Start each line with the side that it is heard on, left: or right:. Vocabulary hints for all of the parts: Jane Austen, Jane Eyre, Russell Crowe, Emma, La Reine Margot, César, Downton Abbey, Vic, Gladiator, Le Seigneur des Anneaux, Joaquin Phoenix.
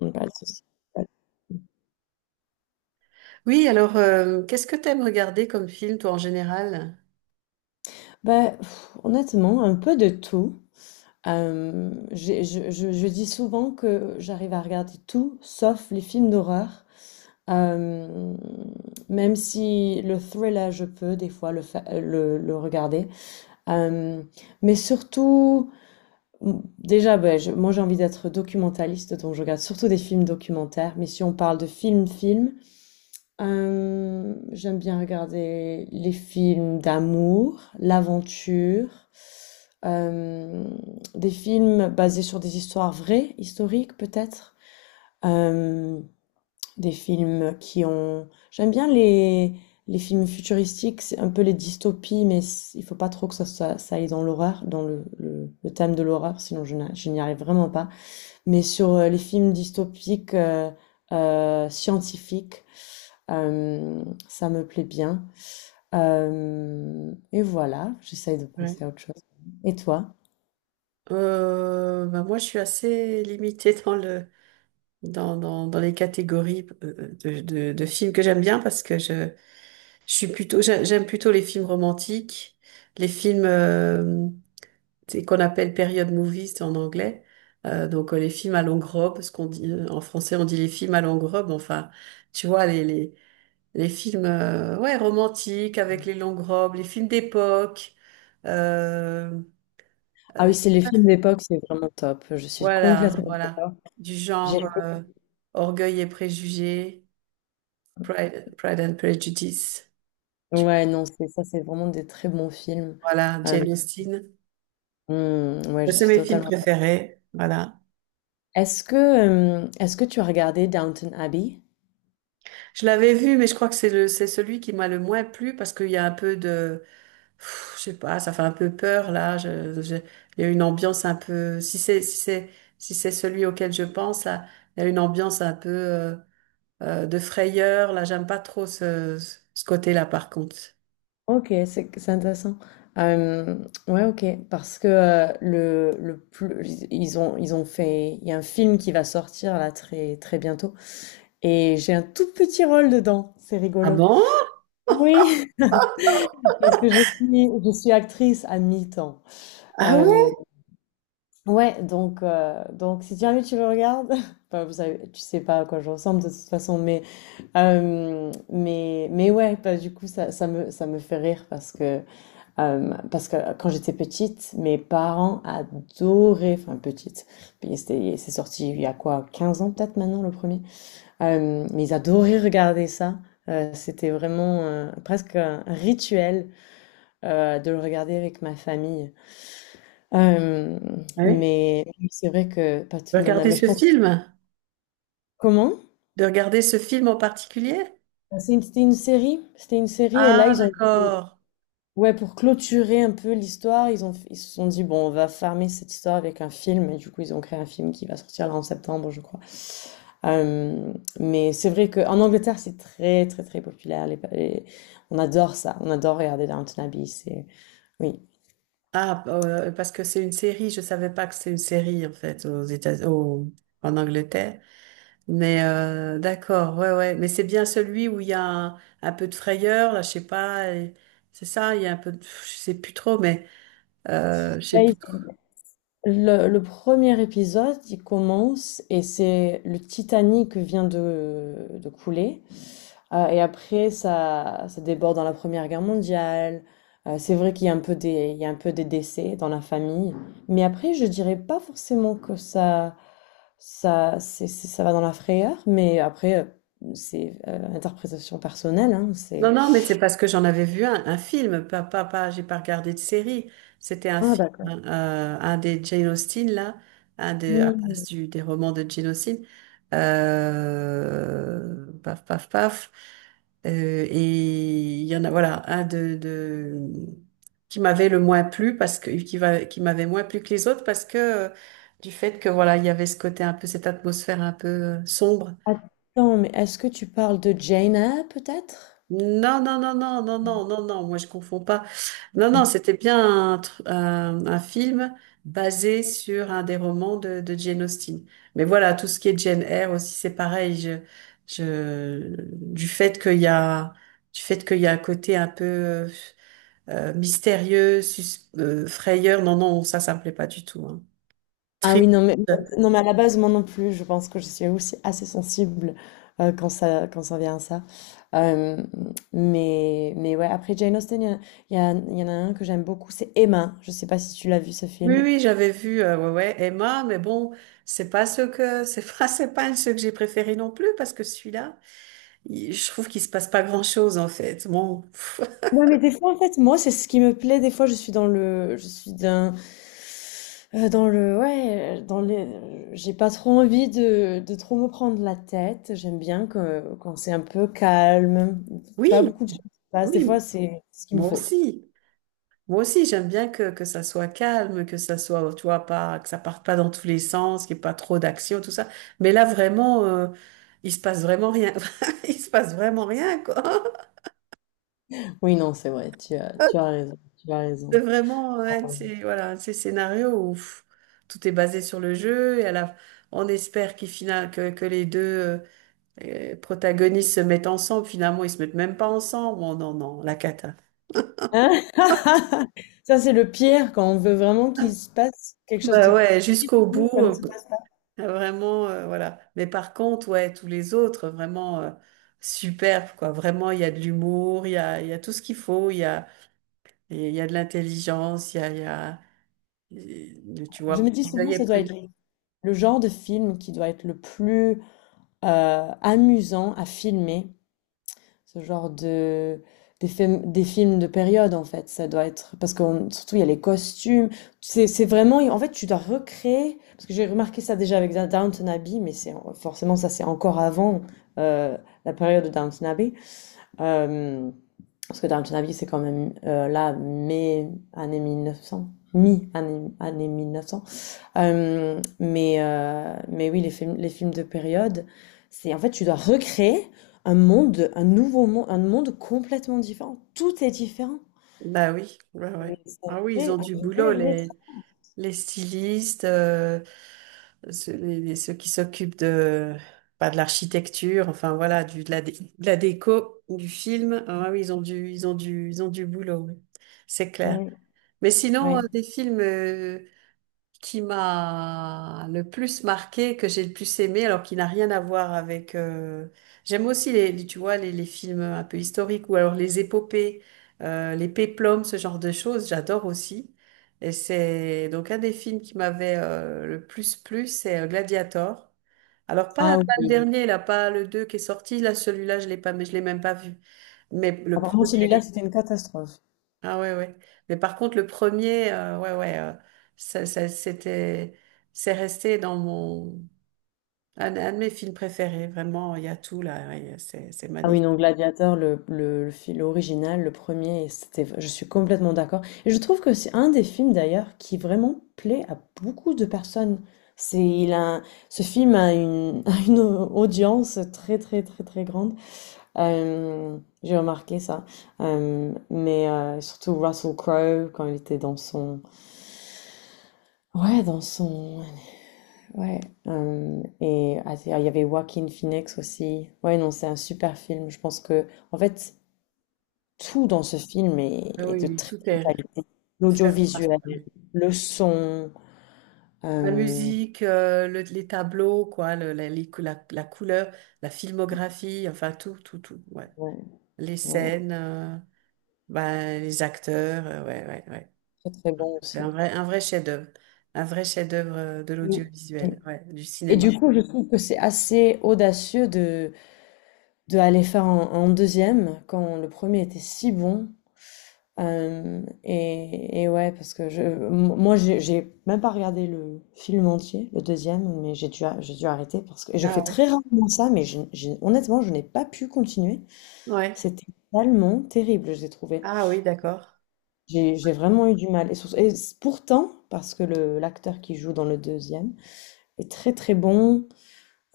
left: Mmh, pas de souci. Pas de-
right: Oui, alors, qu'est-ce que t'aimes regarder comme film, toi, en général?
left: Bah, honnêtement, un peu de tout. Je dis souvent que j'arrive à regarder tout, sauf les films d'horreur. Euh, Même si le thriller, je peux des fois le regarder. Euh, mais surtout, déjà, ben, moi j'ai envie d'être documentaliste, donc je regarde surtout des films documentaires. Mais si on parle de film-film. J'aime bien regarder les films d'amour, l'aventure, euh, des films basés sur des histoires vraies, historiques peut-être, euh, des films qui ont... J'aime bien les films futuristiques, c'est un peu les dystopies, mais il faut pas trop que ça aille dans l'horreur, dans le thème de l'horreur, sinon je n'y arrive vraiment pas. Mais sur les films dystopiques scientifiques. Ça me plaît bien. Hem Et voilà, j'essaye de
right: Ouais.
left: penser à autre chose. Et toi?
right: Bah, moi, je suis assez limitée dans dans les catégories de films que j'aime bien parce que je suis plutôt, j'aime plutôt les films romantiques, les films c'est qu'on appelle period movies en anglais. Donc les films à longue robe, ce qu'on dit, en français, on dit les films à longue robe. Enfin, tu vois, les films ouais, romantiques avec les longues robes, les films d'époque. Euh,
left: Ah
right: euh,
left: oui, c'est les films d'époque, c'est vraiment top. Je suis
right: voilà,
left: complètement
right: voilà.
left: d'accord.
right: Du
left: J'ai
right: genre,
left: fait
right: Orgueil et préjugés, Pride and Prejudice.
left: Ouais, non, c'est ça, c'est vraiment des très bons films.
right: Voilà,
left: Heu,
right: Jane Austen.
left: mmh, ouais, je
right: C'est
left: suis
right: mes films
left: totalement.
right: préférés. Voilà.
left: Est-ce que tu as regardé Downton Abbey?
right: Je l'avais vu, mais je crois que c'est celui qui m'a le moins plu parce qu'il y a un peu de... Pff, je sais pas, ça fait un peu peur là. Il y a une ambiance un peu. Si c'est celui auquel je pense là, il y a une ambiance un peu de frayeur. Là, j'aime pas trop ce côté-là par contre.
left: Ok, c'est intéressant. Euh, ouais, ok, parce que le plus, ils ont fait, il y a un film qui va sortir là très très bientôt et j'ai un tout petit rôle dedans, c'est
right: Ah
left: rigolo.
right: bon?
left: Oui, parce que je suis actrice à mi-temps.
right: Ah
left: Euh,
right: ouais?
left: ouais, donc si jamais tu le regardes, bah, vous savez, tu sais pas à quoi je ressemble de toute façon, mais mais ouais, bah, du coup ça me fait rire parce que quand j'étais petite, mes parents adoraient, enfin petite, c'est sorti il y a quoi, 15 ans peut-être maintenant le premier. Mais ils adoraient regarder ça. C'était vraiment presque un rituel de le regarder avec ma famille. Euh,
right: Ah oui.
left: mais c'est vrai que pas
right: De
left: tout le monde a,
right: regarder
left: mais je
right: ce
left: pense.
right: film?
left: Comment?
right: De regarder ce film en particulier?
left: C'était une série et là
right: Ah
left: ils ont...
right: d'accord.
left: Ouais, pour clôturer un peu l'histoire, ils se sont dit, bon, on va farmer cette histoire avec un film, et du coup, ils ont créé un film qui va sortir là en septembre, je crois. Euh, mais c'est vrai qu'en Angleterre, c'est très, très, très populaire. On adore ça, on adore regarder Downton Abbey, c'est, oui.
right: Parce que c'est une série. Je savais pas que c'est une série en fait aux États, au- en Angleterre. Mais d'accord, ouais, ouais. Mais c'est bien celui où il y a un peu de frayeur, là, je sais pas. Et- C'est ça, il y a un peu de... Je sais plus trop, mais je sais
left: Là, il-
right: plus.
left: le, le premier épisode, il commence, et c'est le Titanic vient de couler. Et après, ça déborde dans la Première Guerre mondiale. C'est vrai qu'il y a un peu des, il y a un peu des décès dans la famille. Mais après, je dirais pas forcément que ça, ça va dans la frayeur. Mais après, c'est interprétation personnelle. Hein, c'est...
right: Non, non, mais c'est parce que j'en avais vu un film, pas, j'ai pas regardé de série. C'était un
left: Ah,
right: film,
left: d'accord.
right: un des Jane Austen, là, un de, à base
left: Hmm.
right: des romans de Jane Austen. Paf, paf, paf. Et il y en a, voilà, un de qui m'avait le moins plu parce que, qui va, qui m'avait moins plu que les autres parce que, du fait que, voilà, il y avait ce côté un peu, cette atmosphère un peu sombre.
left: Attends, mais est-ce que tu parles de Jaina, peut-être?
right: Non, moi je confonds pas. Non, non, c'était bien un, un film basé sur un des romans de Jane Austen. Mais voilà, tout ce qui est Jane Eyre aussi, c'est pareil. Du fait qu'il y a, du fait qu'il y a un côté un peu mystérieux, frayeur, non, non, ça me plaît pas du tout, hein.
left: Ah oui,
right: Triste.
left: non mais, à la base, moi non plus, je pense que je suis aussi assez sensible quand ça vient à ça. Euh, mais ouais, après Jane Austen, il y en a un que j'aime beaucoup, c'est Emma. Je sais pas si tu l'as vu ce
right: Oui,
left: film.
right: oui, j'avais vu ouais, ouais, Emma, mais bon, c'est pas ce que, c'est pas, c'est pas ce que j'ai préféré non plus parce que celui-là, il- je trouve qu'il se passe pas grand-chose en fait. Bon, pff,
left: Ouais, mais des fois, en fait, moi, c'est ce qui me plaît. Des fois, ouais, j'ai pas trop envie de trop me prendre la tête. J'aime bien que, quand c'est un peu calme,
right: oui,
left: pas beaucoup de choses qui se passent. Des fois,
right: oui,
left: c'est ce qu'il me
right: moi
left: faut.
right: aussi. Moi aussi, j'aime bien que ça soit calme, que ça soit, tu vois, pas, que ça parte pas dans tous les sens, qu'il n'y ait pas trop d'action, tout ça. Mais là, vraiment, il se passe vraiment rien. Il se passe vraiment rien, quoi.
left: Oui, non, c'est vrai, tu as raison, tu as
right: C'est
left: raison.
right: vraiment un de ces, voilà, un de ces scénarios où pff, tout est basé sur le jeu et à la, on espère qu'il final, que les deux protagonistes se mettent ensemble. Finalement, ils se mettent même pas ensemble. Bon, non, non, la cata.
left: Hein, ça, c'est le pire quand on veut vraiment qu'il se passe quelque chose
right: Bah
left: de
right: ouais, jusqu'au bout,
left: positif, ça ne se passe pas.
right: vraiment, voilà. Mais par contre, ouais, tous les autres, vraiment superbes, quoi. Vraiment, il y a de l'humour, il y a tout ce qu'il faut, il y a de l'intelligence, il y a, il y a- il- tu
left: Je
right: vois,
left: me dis
right: pour
left: souvent,
right: veiller
left: ça doit
right: près.
left: être le genre de film qui doit être le plus amusant à filmer. Ce genre de des films de période en fait ça doit être parce que surtout il y a les costumes, c'est vraiment en fait tu dois recréer parce que j'ai remarqué ça déjà avec Downton Abbey, mais c'est forcément ça c'est encore avant euh, la période de Downton Abbey. Euh, Parce que Downton Abbey c'est quand même là mai année 1900, année 1900, mais oui, les films de période, c'est en fait, tu dois recréer un monde, un nouveau monde, un monde complètement différent. Tout est différent.
right: Bah oui, ouais, ouais.
left: Mais ça
right: Ah oui, ils
left: fait
right: ont du
left: un
right: boulot,
left: vrai, vrai
right: les stylistes, ceux, ceux qui s'occupent de, pas de l'architecture, enfin voilà, du, de la déco, du film. Ah oui, ils ont du boulot, oui. C'est clair.
left: travail.
right: Mais sinon,
left: Oui.
right: un des films qui m'a le plus marqué, que j'ai le plus aimé, alors qu'il n'a rien à voir avec... J'aime aussi, tu vois, les films un peu historiques ou alors les épopées, les péplums, ce genre de choses, j'adore aussi. Et c'est donc un des films qui m'avait le plus plu, c'est Gladiator. Alors pas,
left: Ah
right: pas le
left: oui.
right: dernier, là, pas le 2 qui est sorti, là, celui-là, je l'ai pas, mais je l'ai même pas vu. Mais le
left: Apparemment, celui-là,
right: premier.
left: c'était une catastrophe.
right: Ah ouais, ouais. Mais par contre, le premier, ouais, ouais, c'était, c'est resté dans mon, un de mes films préférés. Vraiment, il y a tout là, ouais, c'est
left: Ah oui,
right: magnifique.
left: non, Gladiator, le film original, le premier, c'était, je suis complètement d'accord. Et je trouve que c'est un des films d'ailleurs qui vraiment plaît à beaucoup de personnes. C'est, il a, Ce film a une, a une audience très très très très grande. Euh, j'ai remarqué ça. Surtout Russell Crowe quand il était dans son, ouais, dans son. Ouais, et ah, il y avait Joaquin Phoenix aussi. Ouais, non, c'est un super film. Je pense que, en fait, tout dans ce film est,
right: Ah oui,
left: est de
right: oui,
left: très
right: tout
left: bonne
right: est
left: qualité.
right: fait remarquer,
left: L'audiovisuel,
right: oui.
left: le son,
right: La
left: euh,
right: musique, les tableaux, quoi, la couleur, la filmographie, enfin tout, tout, tout, ouais.
left: ouais,
right: Les
left: ouais,
right: scènes, ben, les acteurs, ouais, ouais, ouais.
left: très très bon
right: C'est
left: aussi.
right: un vrai chef-d'œuvre de l'audiovisuel, ouais, du
left: Et du
right: cinéma.
left: coup, je trouve que c'est assez audacieux de aller faire un deuxième quand le premier était si bon. Et ouais, parce que moi, j'ai même pas regardé le film entier, le deuxième, mais j'ai dû arrêter parce que et je
right: Ah
left: fais
right: ouais.
left: très rarement ça, mais honnêtement, je n'ai pas pu continuer.
right: Ouais.
left: C'était tellement terrible, je l'ai trouvé.
right: Ah oui, d'accord.
left: J'ai vraiment eu du mal. Et, pourtant, parce que le l'acteur qui joue dans le deuxième est très très bon.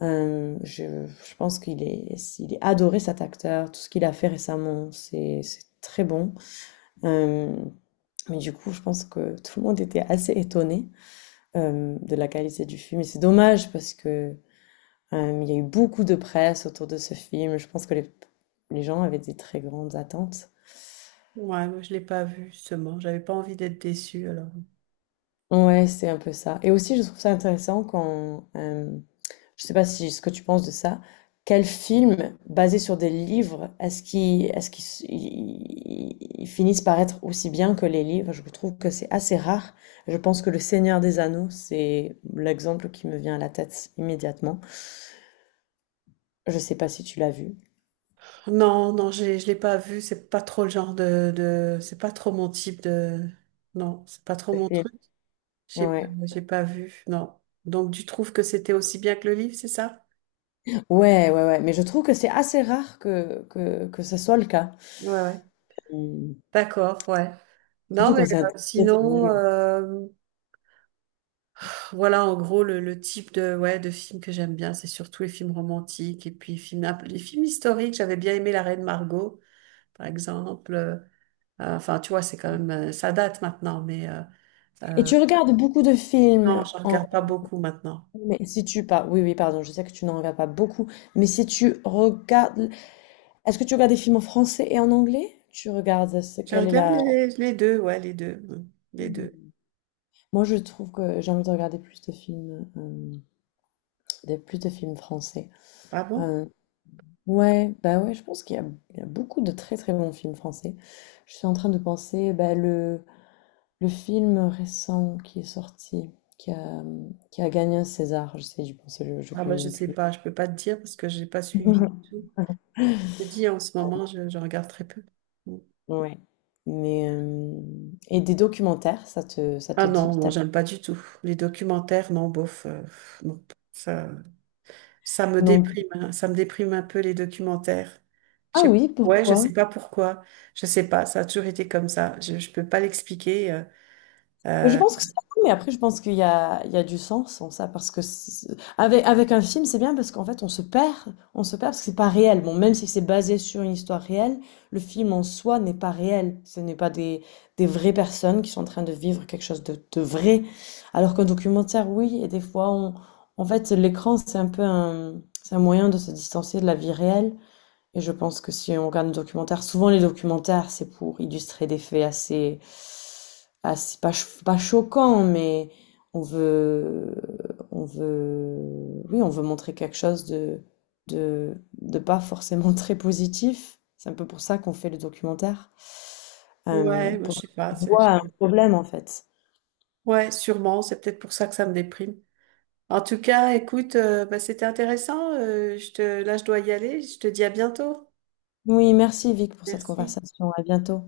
left: Je pense il est adoré cet acteur. Tout ce qu'il a fait récemment, c'est très bon. Euh, Mais du coup, je pense que tout le monde était assez étonné de la qualité du film. Et c'est dommage parce que il y a eu beaucoup de presse autour de ce film. Je pense que les gens avaient des très grandes attentes.
right: Ouais, moi je l'ai pas vu justement. J'avais pas envie d'être déçue alors.
left: Ouais, c'est un peu ça. Et aussi, je trouve ça intéressant quand je sais pas si ce que tu penses de ça. Quel film basé sur des livres est-ce qu'ils ils finissent par être aussi bien que les livres? Je trouve que c'est assez rare. Je pense que Le Seigneur des Anneaux, c'est l'exemple qui me vient à la tête immédiatement. Je sais pas si tu l'as vu.
right: Non, non, j'ai, je l'ai pas vu. C'est pas trop le genre de, c'est pas trop mon type de. Non, c'est pas trop
left: Le
right: mon
left: film.
right: truc. J'ai, pas-
left: Ouais.
right: j'ai pas vu. Non. Donc tu trouves que c'était aussi bien que le livre, c'est ça?
left: Ouais, ouais, ouais. Mais je trouve que c'est assez rare que, ce soit le cas.
right: Ouais, ouais.
left: Hum.
right: D'accord, ouais. Non,
left: Surtout
right: mais
left: quand c'est un très très bon
right: sinon,
left: livre.
right: voilà en gros le type de, ouais, de film que j'aime bien, c'est surtout les films romantiques et puis films, un peu- les films historiques. J'avais bien aimé La Reine Margot, par exemple. Enfin, tu vois, c'est quand même, ça date maintenant, mais
left: Et
right: euh,
left: tu regardes beaucoup de
right: non,
left: films.
right: je regarde pas beaucoup maintenant.
left: Mais si tu pas, oui, oui, pardon, je sais que tu n'en regardes pas beaucoup, mais si tu regardes, est-ce que tu regardes des films en français et en anglais? Tu regardes ce
right: Je
left: quelle est
right: regarde
left: la.
right: les deux, ouais, les deux, mm, les deux.
left: Hmm. Moi, je trouve que j'ai envie de regarder plus de films, des plus de films français.
right: Ah bon?
left: Euh, ouais, bah ouais, je pense il y a beaucoup de très très bons films français. Je suis en train de penser, bah, le film récent qui est sorti, qui a qui a gagné un César, j'essaie d'y penser, je
right: Ah bah
left: connais
right: je
left: même
right: sais
left: plus.
right: pas, je peux pas te dire parce que j'ai pas suivi du tout. Je te dis en ce moment, je regarde très peu. Mm.
left: Ouais. Mais euh, et des documentaires, ça te ça
right: Ah
left: te
right: non,
left: dit?
right: non, j'aime pas du tout. Les documentaires, non, bof, non, ça, ça me
left: Non.
right: déprime, hein, ça me déprime un peu les documentaires. Je
left: Ah
right: sais,
left: oui,
right: ouais, je
left: pourquoi?
right: sais pas pourquoi, je sais pas, ça a toujours été comme ça. Je peux pas l'expliquer.
left: Je pense que c'est cool, mais après je pense qu'il y a du sens en ça parce que avec un film, c'est bien parce qu'en fait on se perd parce que c'est pas réel. Bon, même si c'est basé sur une histoire réelle, le film en soi n'est pas réel. Ce n'est pas des vraies personnes qui sont en train de vivre quelque chose de vrai. Alors qu'un documentaire, oui, et des fois on en fait l'écran, c'est un peu un c'est un moyen de se distancer de la vie réelle. Et je pense que si on regarde un documentaire, souvent les documentaires, c'est pour illustrer des faits assez, pas choquants, mais on veut, oui, on veut montrer quelque chose de, de pas forcément très positif. C'est un peu pour ça qu'on fait le documentaire,
right: Ouais, moi,
left: pour
right: je sais pas.
left: donner voix
right: C'est-
left: à un problème en fait.
right: ouais, sûrement. C'est peut-être pour ça que ça me déprime. En tout cas, écoute, bah, c'était intéressant. Je te... Là, je dois y aller. Je te dis à bientôt.
left: Oui, merci Vic pour cette
right: Merci.
left: conversation. À bientôt.